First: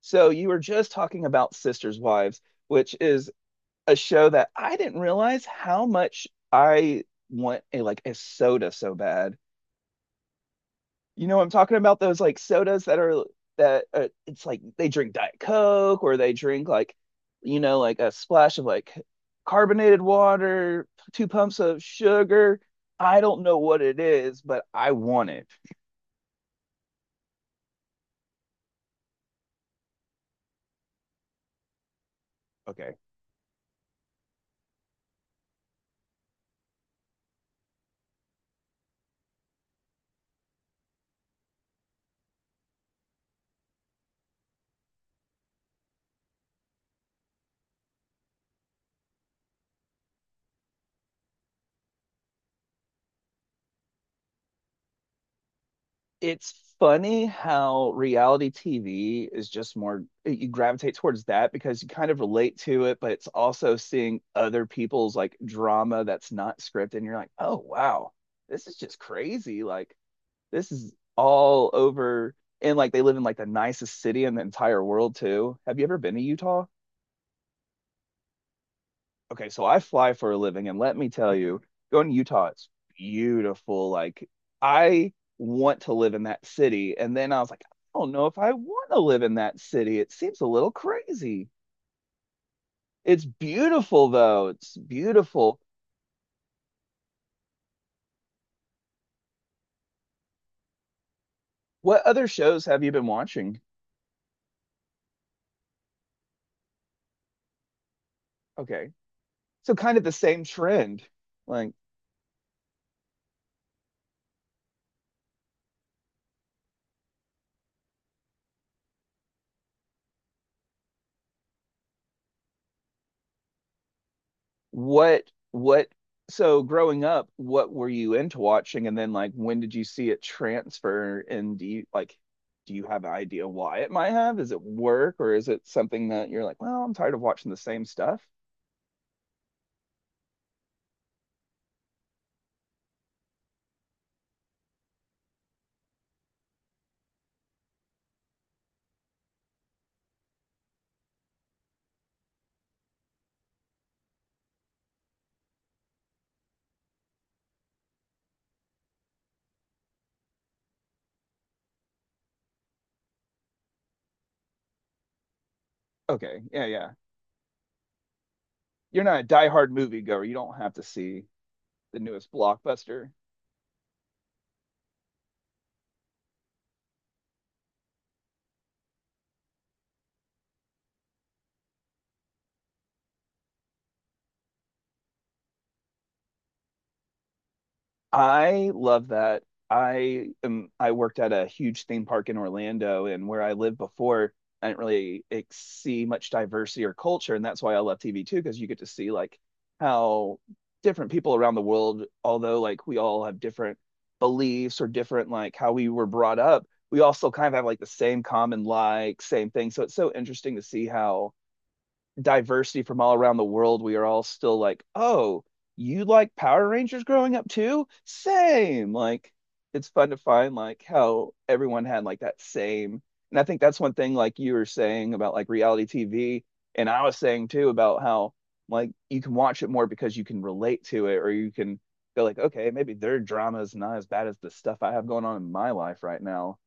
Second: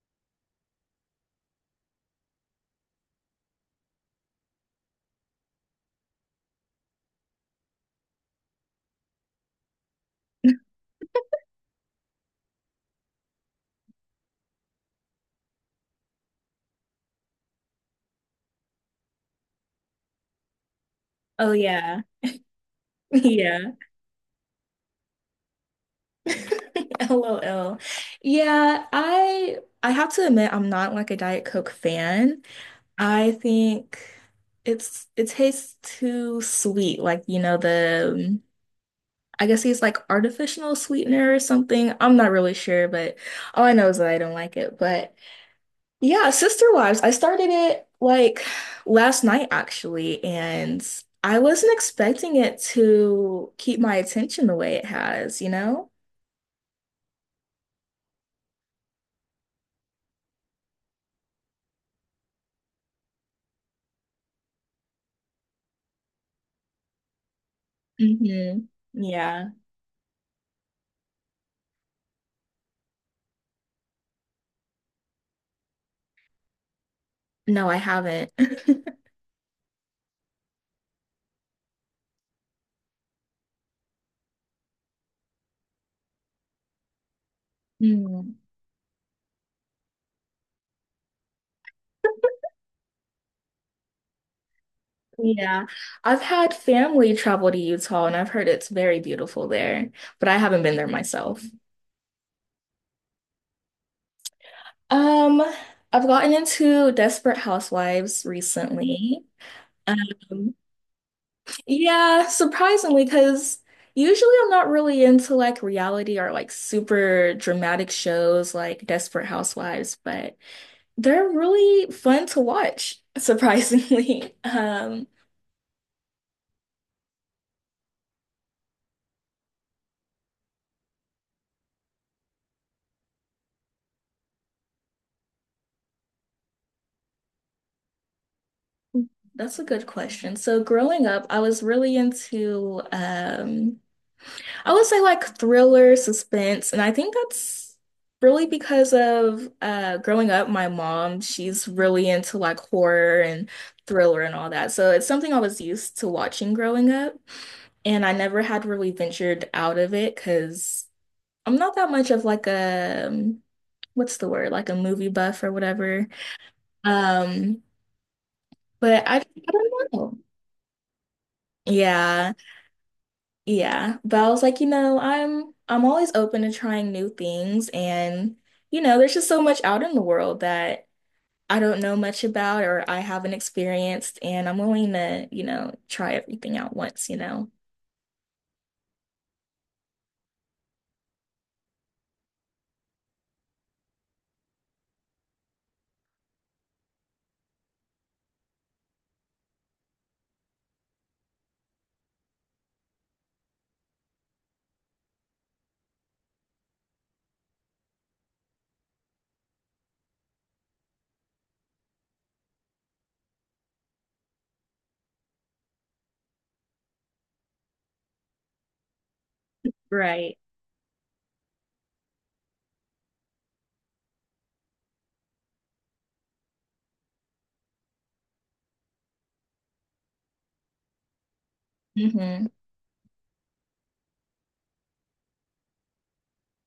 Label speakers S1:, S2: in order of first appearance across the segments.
S1: So you were just talking about Sisters Wives, which is a show that I didn't realize how much I want a like a soda so bad. You know, I'm talking about those like sodas that are that it's like they drink Diet Coke or they drink like you know like a splash of like carbonated water, two
S2: Oh
S1: pumps of
S2: yeah.
S1: sugar. I don't know
S2: Yeah.
S1: what it is, but I want it.
S2: LOL. Yeah, I have to admit I'm not like a Diet Coke fan.
S1: Okay.
S2: I think it tastes too sweet, like you know the I guess it's like artificial sweetener or something. I'm not really sure, but all I know is that I don't like it. But yeah, Sister Wives, I started it like last night actually, and I wasn't expecting it to keep my attention the way it has, you know?
S1: It's funny how reality TV is just more, you gravitate towards that because you kind of relate to it, but it's also seeing other people's like drama that's not scripted. And you're like, oh, wow, this
S2: Hmm.
S1: is just
S2: Yeah.
S1: crazy. Like, this is all over. And like, they live in like the nicest city in the entire world, too. Have you ever been to Utah?
S2: No, I haven't.
S1: Okay, so I fly for a living, and let me tell you, going to Utah, it's beautiful. Like I want to live in that city, and then I was like, I don't know
S2: Mm.
S1: if I want to live in that city. It seems a little crazy. It's beautiful though. It's beautiful.
S2: Yeah. I've had family travel to Utah and I've heard it's very beautiful there, but I haven't been there myself.
S1: What other shows have you been watching?
S2: Um, I've gotten into Desperate Housewives
S1: Okay,
S2: recently.
S1: so kind of the same
S2: Um,
S1: trend. Like
S2: yeah, surprisingly, because usually I'm not really into like reality or like super dramatic shows like Desperate Housewives, but they're really fun to watch, surprisingly.
S1: what so growing up, what were you into watching? And then like when did you see it transfer? And do you like do you have an idea why it might have? Is it work or is it something that you're like, well, I'm tired of watching the same stuff?
S2: That's a good question. So growing up, I was really into I would say like thriller, suspense, and I think that's really because of growing up, my mom, she's really into like horror and thriller and all that. So it's something I was used to watching growing up, and I never had really ventured out of it because I'm not that much of like a what's the word? Like a movie buff or whatever.
S1: Okay, yeah, yeah.
S2: Um,
S1: You're
S2: but I
S1: not
S2: I
S1: a diehard
S2: don't know.
S1: moviegoer. You don't have to see the newest
S2: Yeah.
S1: blockbuster.
S2: Yeah, but I was like, I'm always open to trying new things and there's just so much out in the world that I don't know much about or I haven't experienced and I'm willing to try everything out once.
S1: I love that. I am, I worked at a huge theme park in Orlando, and where I lived before, I didn't really see much diversity or culture, and that's why I love TV too, because you get to see like how different people around the world, although like we all have different beliefs or different like how we were brought up, we all still kind of have like the same common like same thing. So it's so interesting to see how diversity from all around the world, we are all still like, oh, you like Power Rangers growing up too? Same. Like, it's fun to
S2: Right.
S1: find like how everyone had like that same. And I think that's one thing like you were saying about like reality TV, and I was saying too about how like you can watch it more because you can relate to it, or you can go like,
S2: Hmm.
S1: okay, maybe their drama is not as bad as the stuff I have going on in my life right now.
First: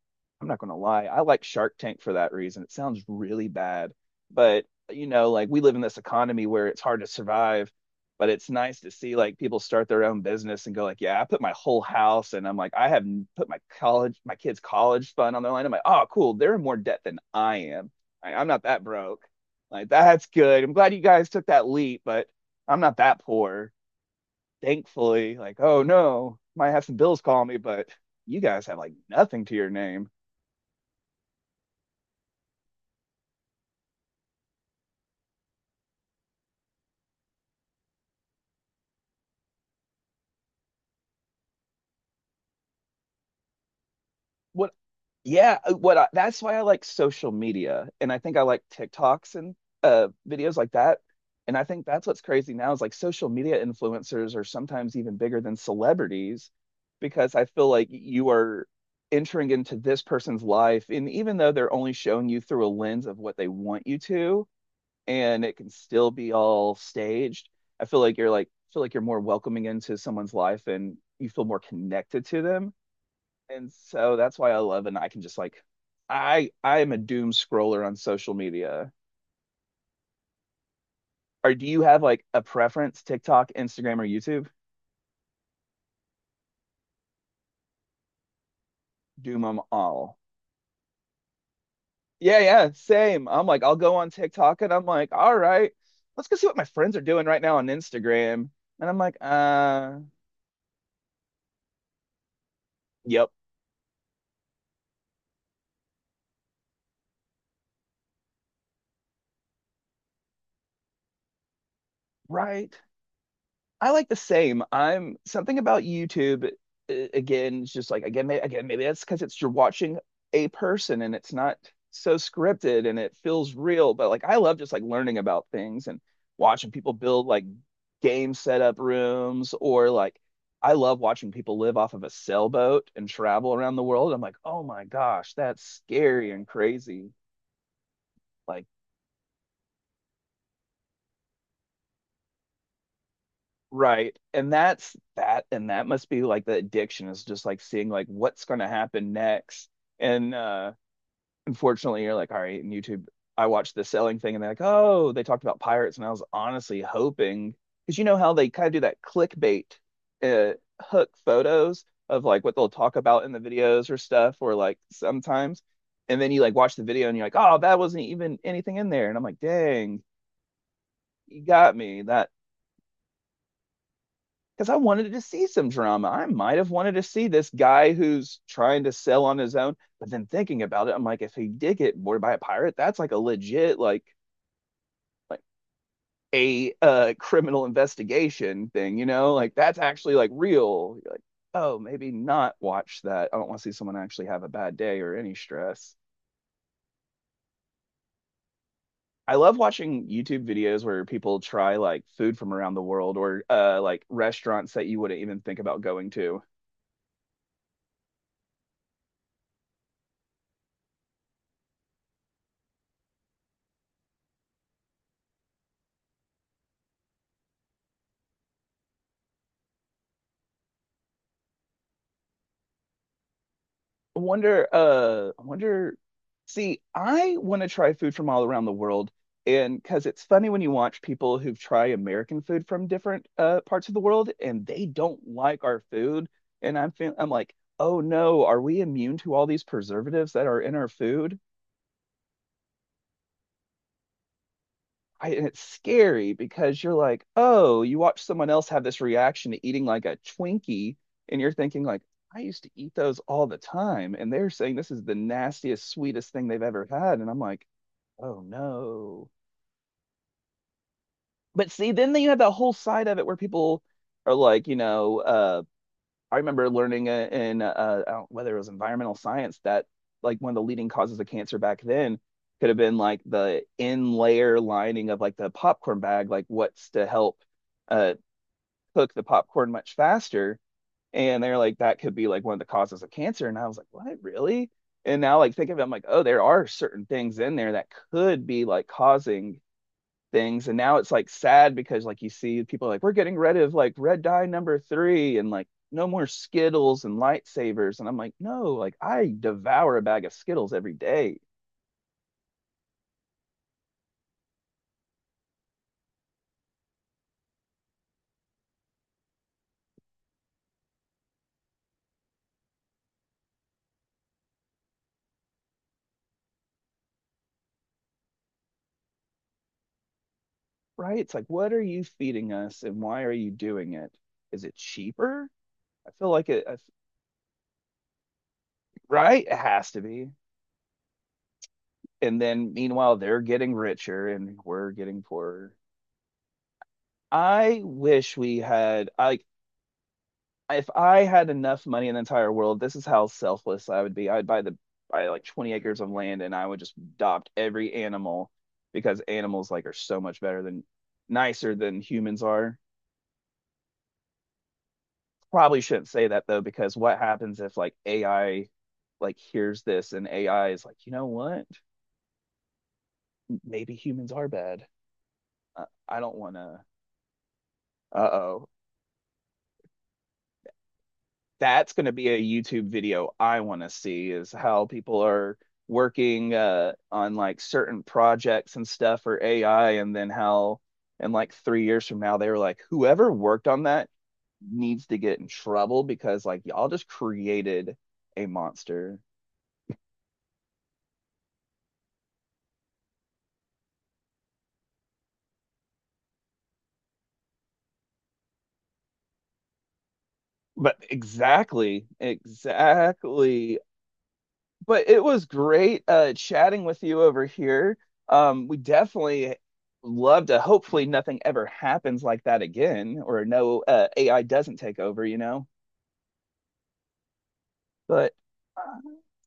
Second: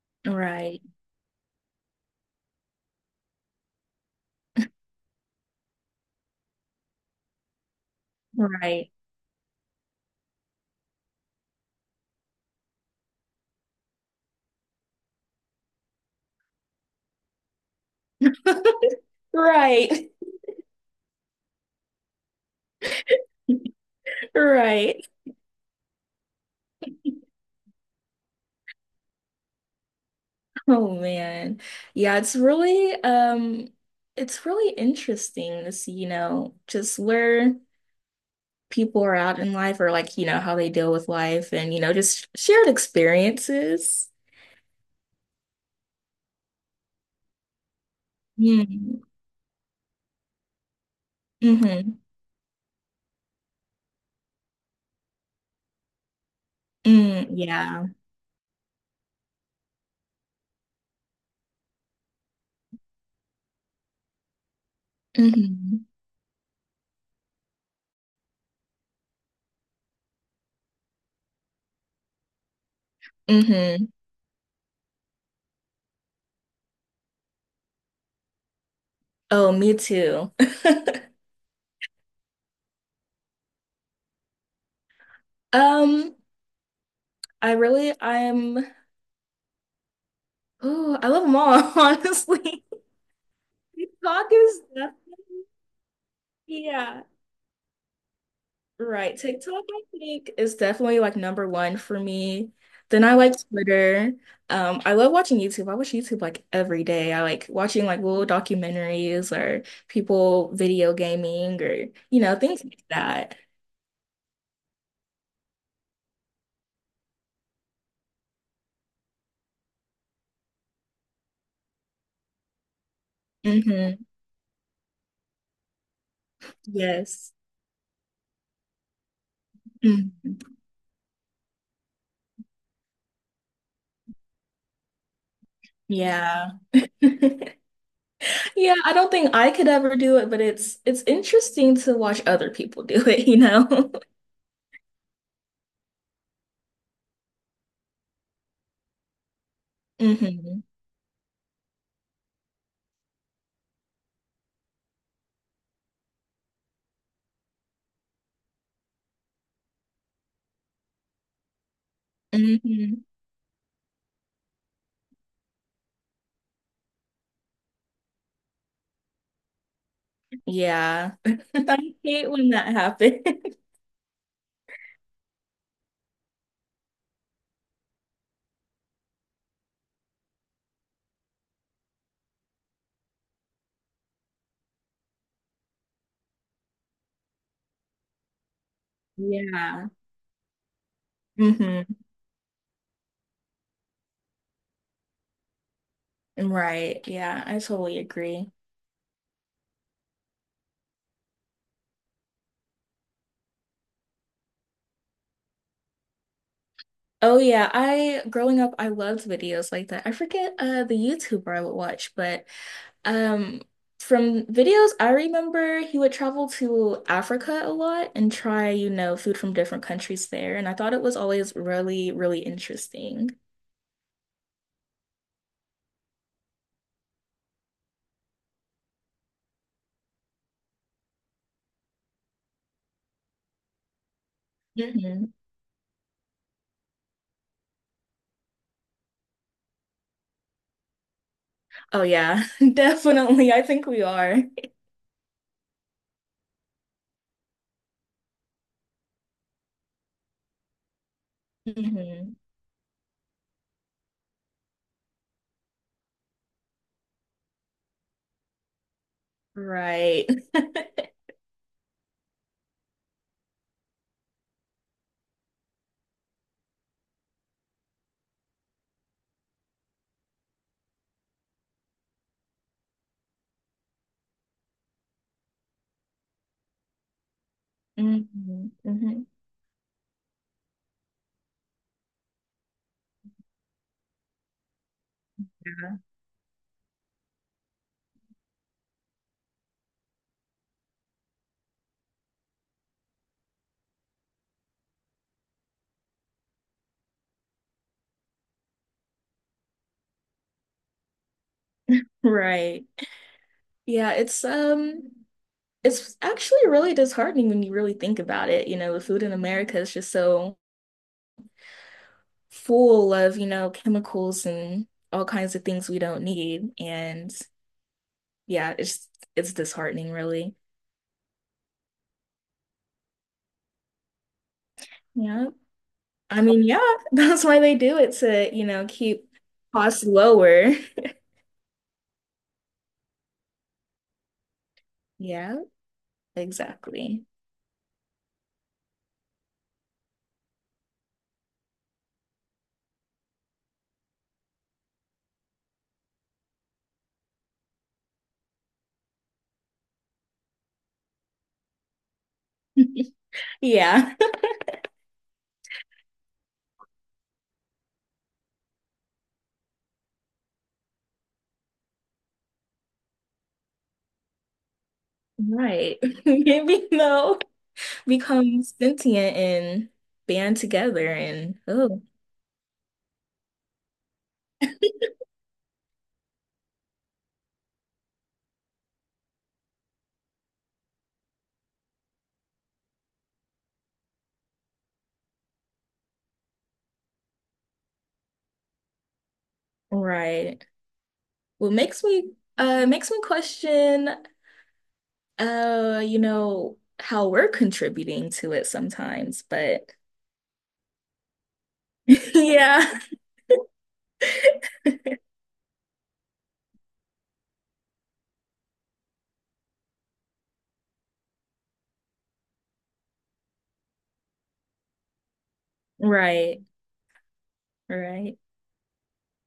S1: I'm not gonna
S2: Right.
S1: lie, I like Shark Tank for that reason. It sounds really bad, but you know, like we live in this economy where it's hard to survive, but it's nice to
S2: Right.
S1: see like people start their own business and go like, yeah, I put my whole house and I'm like, I have put my college, my kids' college fund on their line. I'm like, oh, cool. They're in more debt than I am. Like, I'm not that broke. Like
S2: Right.
S1: that's good. I'm glad you guys took that leap, but I'm not that poor.
S2: Right.
S1: Thankfully, like, oh no, might have some bills call me, but you guys have like nothing to your name.
S2: Oh man. Yeah, it's really interesting to see, just where people are out in life or like how they deal with life and just shared experiences.
S1: what yeah, what I, that's why I like social media and I think I like
S2: Mm,
S1: TikToks and videos like that. And I think
S2: mm-hmm.
S1: that's what's crazy now is like social media influencers are sometimes even bigger than celebrities
S2: Mm,
S1: because I feel
S2: yeah.
S1: like you are entering into this person's life and even though they're only showing you through a lens of what they want you to and it can
S2: Mm-hmm.
S1: still be all staged, I feel like you're like feel like you're more welcoming into someone's life and you feel more connected to them and
S2: Mm-hmm.
S1: so that's why I love and I can just like I am a doom scroller on social media.
S2: Oh, me too.
S1: Or do you have like a preference, TikTok, Instagram, or YouTube?
S2: Um, I really, I'm,
S1: Doom them all.
S2: oh, I love them all,
S1: Yeah,
S2: honestly.
S1: yeah, same. I'm like, I'll go on
S2: TikTok is
S1: TikTok and I'm like, all
S2: definitely,
S1: right, let's go see what my friends are
S2: yeah.
S1: doing right now on Instagram. And I'm
S2: Right.
S1: like,
S2: TikTok, I think, is definitely like number one for me. Then I
S1: yep,
S2: like Twitter. I love watching YouTube. I watch YouTube like every day. I like watching like little documentaries or people video gaming or things
S1: right.
S2: like that.
S1: I like the same. I'm something about YouTube again, it's just like again, maybe that's because it's you're watching a person and it's not so scripted and it feels real.
S2: Hmm.
S1: But like I love just like learning about things and watching people build
S2: Yes.
S1: like game setup rooms or like
S2: Mhm.
S1: I love watching people live off of a sailboat and travel around the world. I'm like, oh my gosh, that's scary and
S2: Yeah.
S1: crazy. Like
S2: Yeah, I don't think I could ever do it, but it's interesting to watch other people do it, you know?
S1: right. And that's that and that must be like the addiction is just like seeing like what's going to happen next. And
S2: Hmm.
S1: unfortunately you're like all right, and YouTube I watched the selling thing and they're like, "Oh, they talked about pirates." And I was honestly hoping cuz you know how they kind of do that clickbait uh hook photos of like what they'll talk
S2: Hmm.
S1: about in the videos or stuff or like sometimes and then you like watch the video and you're like, "Oh, that wasn't even anything in there." And I'm like, "Dang,
S2: Yeah.
S1: you got
S2: I
S1: me." That
S2: hate when that happens.
S1: because I wanted to see some drama. I might have wanted to see this guy who's trying to sell on his own, but then thinking about it, I'm like, if he did get boarded by a pirate, that's like a legit like a criminal investigation thing, you know? Like that's
S2: Yeah.
S1: actually like real. You're like, oh,
S2: Hmm.
S1: maybe not watch that. I don't want to see someone actually have a bad day or any stress.
S2: Right. Yeah, I totally agree.
S1: I love watching YouTube videos where people try like food from around the world or like restaurants that you wouldn't even think about going to.
S2: Oh yeah, I growing up I loved videos like that. I forget the YouTuber I would watch, but um from videos I remember he would travel to Africa a lot and try food from different countries there, and I thought it was always really, really interesting.
S1: I wonder, see, I want to try food from all around the world. And because it's funny when you watch people who try American food from different parts of the world and they don't
S2: Hmm.
S1: like our food. And I'm, feel, I'm like, oh no, are we immune to all these preservatives that are in our food?
S2: Oh yeah, definitely. I think we are.
S1: I, and it's scary because you're like, oh, you watch someone else have this reaction to eating like a Twinkie, and you're thinking like,
S2: Hmm.
S1: I used to eat those all the time, and they're saying this is the nastiest, sweetest thing they've ever had, and I'm like, oh no.
S2: Right.
S1: But see, then you have that whole side of it where people are like, you know, I remember learning in whether it was environmental science that like one of the leading causes of cancer back then could have been like the in layer lining of like the popcorn bag, like what's to help uh,
S2: Hmm.
S1: cook the
S2: Hmm.
S1: popcorn much faster. And they're like, that could be like one of the causes of cancer. And I was like, what, really? And now, like, think of it, I'm like, oh, there are certain things in there that could be like causing things and now it's like sad because like you see people like we're getting rid of like red dye number three and like no more skittles and lightsabers and I'm like no like I devour a bag of skittles every day
S2: Right. Yeah, it's actually really disheartening when you really think about it. The food in America is just so full of chemicals and all kinds of things we don't need. And yeah, it's disheartening really.
S1: right it's like what are you feeding us and why are you doing it is it cheaper
S2: Yeah.
S1: I feel
S2: I
S1: like
S2: mean,
S1: it
S2: yeah, that's why they do it to keep
S1: right it has to
S2: costs
S1: be
S2: lower.
S1: and then meanwhile they're getting richer and we're getting
S2: Yeah,
S1: poorer
S2: exactly.
S1: I wish we had like if I had enough money in the entire world, this is how selfless I would be. I'd buy the buy like 20 acres of land and I would just adopt every animal because animals like are so much better than nicer than humans are.
S2: Yeah.
S1: Probably shouldn't say that though, because what happens if like AI like hears this and AI is like, you know what? Maybe humans are bad.
S2: Right.
S1: I don't want to.
S2: Maybe they'll become
S1: Uh-oh.
S2: sentient and band together and
S1: That's
S2: oh.
S1: going to be a YouTube video I want to see is how people are working on like certain projects and stuff for AI, and then how in like 3 years from now they were like, whoever worked on that needs to get in trouble because like y'all just created a monster.
S2: Right. Well, makes me question you know how we're contributing to it sometimes, but
S1: But exactly,
S2: yeah.
S1: exactly. But it was great chatting with you over here. We definitely love to. Hopefully, nothing ever happens like that again, or no AI doesn't take over. You know,
S2: Right.
S1: but.
S2: Right.
S1: uh,